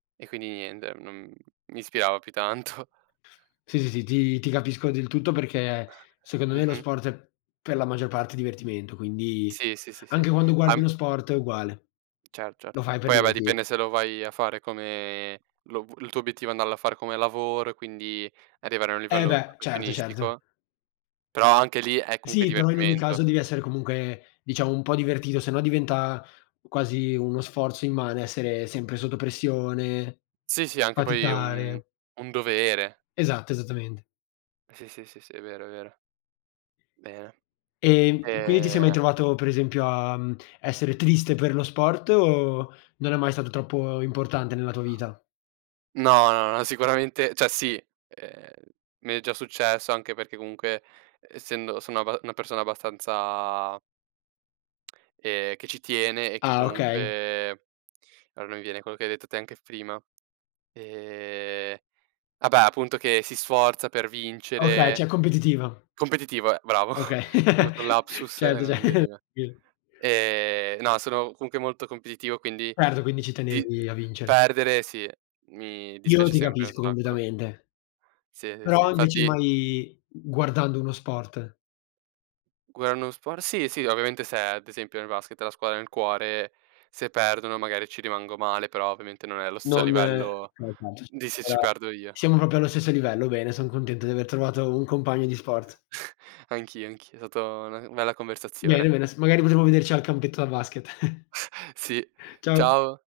E quindi niente, non mi ispirava più tanto. Sì, sì, sì ti ti capisco del tutto perché secondo me lo Mh-mh. sport è per la maggior parte divertimento, quindi Sì, sì, sì, sì anche quando guardi a lo sport è uguale. Cer cert Lo fai per poi ah beh divertir dipende se lo vai a fare come lo v il tuo obiettivo è andarlo a fare come lavoro e quindi arrivare a un Eh livello beh, certo, certo. professionistico. Però anche lì è comunque Sì, però in ogni divertimento. caso devi essere comunque, diciamo, un po' divertito, sennò diventa u quasi uno sforzo immane, essere sempre sotto pressione, Sì, sì, anche poi un faticare. un dovere. Esatto, esattamente. Sì, sì, sì, sì, è vero, è vero. Bene. Ehm, quindi ti sei mai Ehm trovato, per esempio, a, uhm, essere triste per lo sport o non è mai stato troppo importante nella tua vita? No, no, no sicuramente cioè sì, ehm, mi è già successo anche perché comunque essendo sono abba una persona abbastanza... ehm, che ci tiene e che Ah okay. comunque ah non mi viene quello che hai detto te anche f prima ehm, vabbè appunto che si sforza per Okay, cioè vincere competitiva. competitivo, ehm, bravo, Okay, ho avuto un lapsus e certo, ce. non mi veniva. [unintelligible] Ehm, no sono comunque molto competitivo quindi Certo, quindi ci di tenevi a vincere. perdere sì, mi Io no dispiace ti sempre un capisco, sacco. completamente. Sì, ehm, sì, Però invece infatti mai g guardando uno sport. [unintelligible] sport sì, sì, ovviamente se ad esempio, nel basket la squadra del cuore, se perdono magari ci rimango male, però ovviamente non è allo stesso Non. livello [unintelligible] di se ci Allora, perdo io. siamo proprio allo stesso livello, bene, son contento di aver trovato un compagno di sport. Anch'io, anch'io, stata una u bella Bene, conversazione. bene s magari potremmo vederci al campetto da basket. Sì, Ciao. ciao.